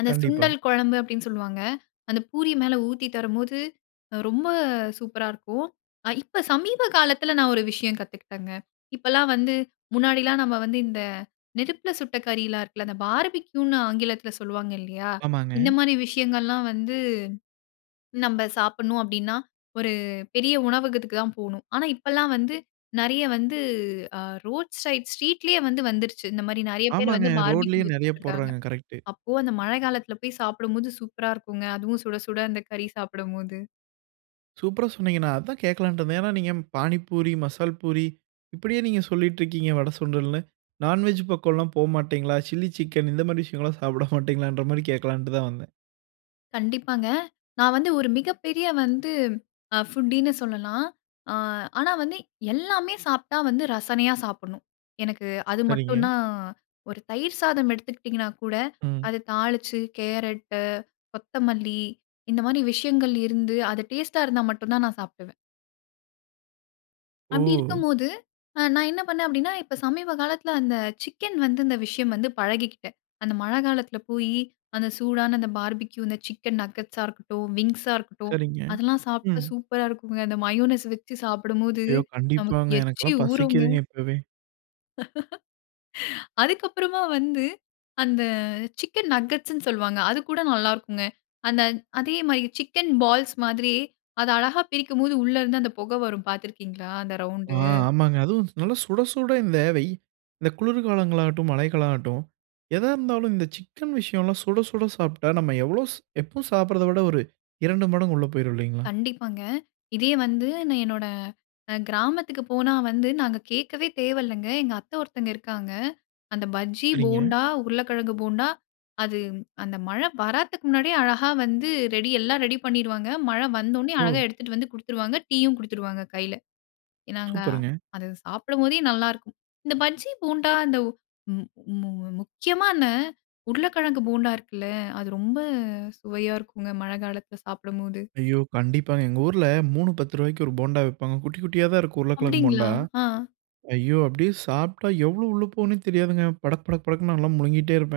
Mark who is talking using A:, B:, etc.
A: அந்த
B: கண்டிப்பா.
A: சுண்டல் குழம்பு அப்படின்னு சொல்லுவாங்க. அந்த பூரி மேல ஊத்தி தரும்போது ரொம்ப சூப்பரா இருக்கும். இப்ப சமீப காலத்தில நான் ஒரு விஷயம் கத்துக்கிட்டேங்க. இப்பலாம் வந்து முன்னாடிலாம் நம்ம வந்து இந்த நெருப்பில சுட்ட கறியலாம் இருக்குல்ல. அந்த பார்பிக்யூன்னு ஆங்கிலத்தில சொல்லுவாங்க இல்லையா, இந்த
B: ஆமாங்க.
A: மாரி விஷயங்கள்லாம் வந்து நம்ம சாப்பிடணும். அப்படின்னா ஒரு பெரிய உணவகத்துக்கு தான் போகணும். ஆனா இப்பல்லாம் வந்து நிறைய வந்து அ ரோட் சைட், ஸ்ட்ரீட்லயே வந்து வந்துடுச்சு. இந்த மாதிரி நிறைய பேர்
B: ஆமாங்க.
A: வந்து பார்பிக்யூ
B: ரோட்லயும் நிறைய
A: வித்துட்டு இருக்காங்க.
B: போடுறாங்க கரெக்ட்டு.
A: அப்போ அந்த மழை காலத்தில போய் சாப்பிடும்போது, சூப்பர்ரா இருக்கும்ங்க. அதுவும் சுட சுட அந்த கறி சாப்பிடும்போது.
B: சூப்பரா சொன்னீங்க நான் அதான் கேட்கலான்ட்டு இருந்தேன். ஏன்னா நீங்க பாணிபூரி, மசால் பூரி, இப்படியே நீங்க சொல்லிட்டு இருக்கீங்க. வட, சுண்டல்னு. நான்வெஜ் பக்கம்லாம் போ மாட்டீங்களா? சில்லி சிக்கன் இந்த மாதிரி விஷயங்கள்லாம் சாப்பிட மாட்டீங்களன்ற மாதிரி கேட்கலான்ட்டு தான் வந்தேன்.
A: கண்டிப்பாங்க. நான் வந்து ஒரு மிகப்பெரிய வந்து ஃபுட்டின்னு சொல்லலாம். அ ஆனா வந்து, எல்லாமே சாப்பிட்டா வந்து ரசனையா சாப்பிடணும். எனக்கு அது
B: சரிங்க.
A: மட்டும் தான். ஒரு தயிர் சாதம் எடுத்துக்கிட்டிங்கன்னா கூட,
B: ம்.
A: அத தாளிச்சு கேரட்டு, கொத்தமல்லி இந்த மாரி விஷயங்கள் இருந்து. அது டேஸ்ட்டா இருந்தா மட்டும் தான் நான் சாப்பிடுவேன். அப்படி
B: ஓ!
A: இருக்கும்போது நான் என்ன பண்ணேன் அப்படின்னா, இப்ப சமீப காலத்தில அந்த சிக்கன் வந்து இந்த விஷயம் வந்து பழகிக்கிட்டேன். அந்த மழை காலத்தில போயி அந்த சூடான அந்த பார்பிக்யூ அந்த சிக்கன் நகெட்ஸா இருக்கட்டும், விங்ஸா இருக்கட்டும்.
B: சரிங்க.
A: அதெல்லாம் சாப்பிட்டா
B: ம்.
A: சூப்பரா இருக்குங்க. அந்த மயோனஸ் வச்சு சாப்பிடும்போது
B: ஐயோ!
A: நமக்கு
B: கண்டிப்பாங்க.
A: எச்சி
B: எனக்கெல்லாம்
A: ஊறுங்க.
B: பசிக்குதுங்க இப்பவே.
A: அதுக்கப்புறமா வந்து, அந்த சிக்கன் நகெட்ஸ்ன்னு சொல்லுவாங்க. அது கூட நல்லா இருக்கும். அந்த அதே மாரி சிக்கன் பால்ஸ் மாதிரி அத அழகா பிரிக்கும் போது உள்ள இருந்து அந்த புகை வரும் பார்த்து இருக்கீங்களா? அந்த
B: ஆ
A: ரவுண்டு
B: ஆமாங்க. அதுவும் நல்ல சுட சுட இந்த வெய் இந்த குளிர்காலங்களாகட்டும் மழைகளாகட்டும் எதா இருந்தாலும் இந்த சிக்கன் விஷயம்லாம் சுட சுட சாப்பிட்டா, நம்ம எவ்வளவு எப்பவும் சாப்பிடுவதை விட ஒரு 2 மடங்கு உள்ள போய்டும் இல்லீங்களா.
A: கண்டிப்பாங்க. இதே வந்து நான் என்னோட அ கிராமத்துக்கு போனா வந்து நாங்க கேட்கவே தேவையில்லைங்க. எங்க அத்தை ஒருத்தங்க இருக்காங்க. அந்த பஜ்ஜி,
B: சரிங்க.
A: போண்டா, உருளைக்கிழங்கு போண்டா, அது அந்த மழை வர்றத்துக்கு முன்னாடியே அழகா வந்து ரெடி எல்லாம் ரெடி பண்ணிருவாங்க. மழை வந்தவுனே அழகா
B: ஓ!
A: எடுத்துட்டு வந்து குடுத்துருவாங்க. டீயும் குடுத்துருவாங்க கையில. நாங்க
B: சூப்பருங்க.
A: அது சாப்பிடும்போதே நல்லாயிருக்கும். இந்த பஜ்ஜி போண்டா இந்த மு மு முக்கியமா இந்த உருளைக்கிழங்கு போண்டா இருக்குல்ல அது ரொம்ப சுவையா இருக்குங்க. மழை காலத்தில சாப்பிடும்போது.
B: ஐயோ! கண்டிப்பாங்க. எங்க ஊர்ல 3 ரூ. 10க்கு ஒரு போண்டா விப்பாங்க குட்டி குட்டியா தான் இருக்கும். உருளைக்கிழங்கு போண்டா.
A: அப்படிங்களா? அ.
B: ஐயோ அப்படியே சாப்பிட்டா எவ்வளோ உள்ள போகுன்னே தெரியாதுங்க. படக் படக் படக்குன்னு நான்லாம் முழுங்ககிட்டே இருப்பேன்.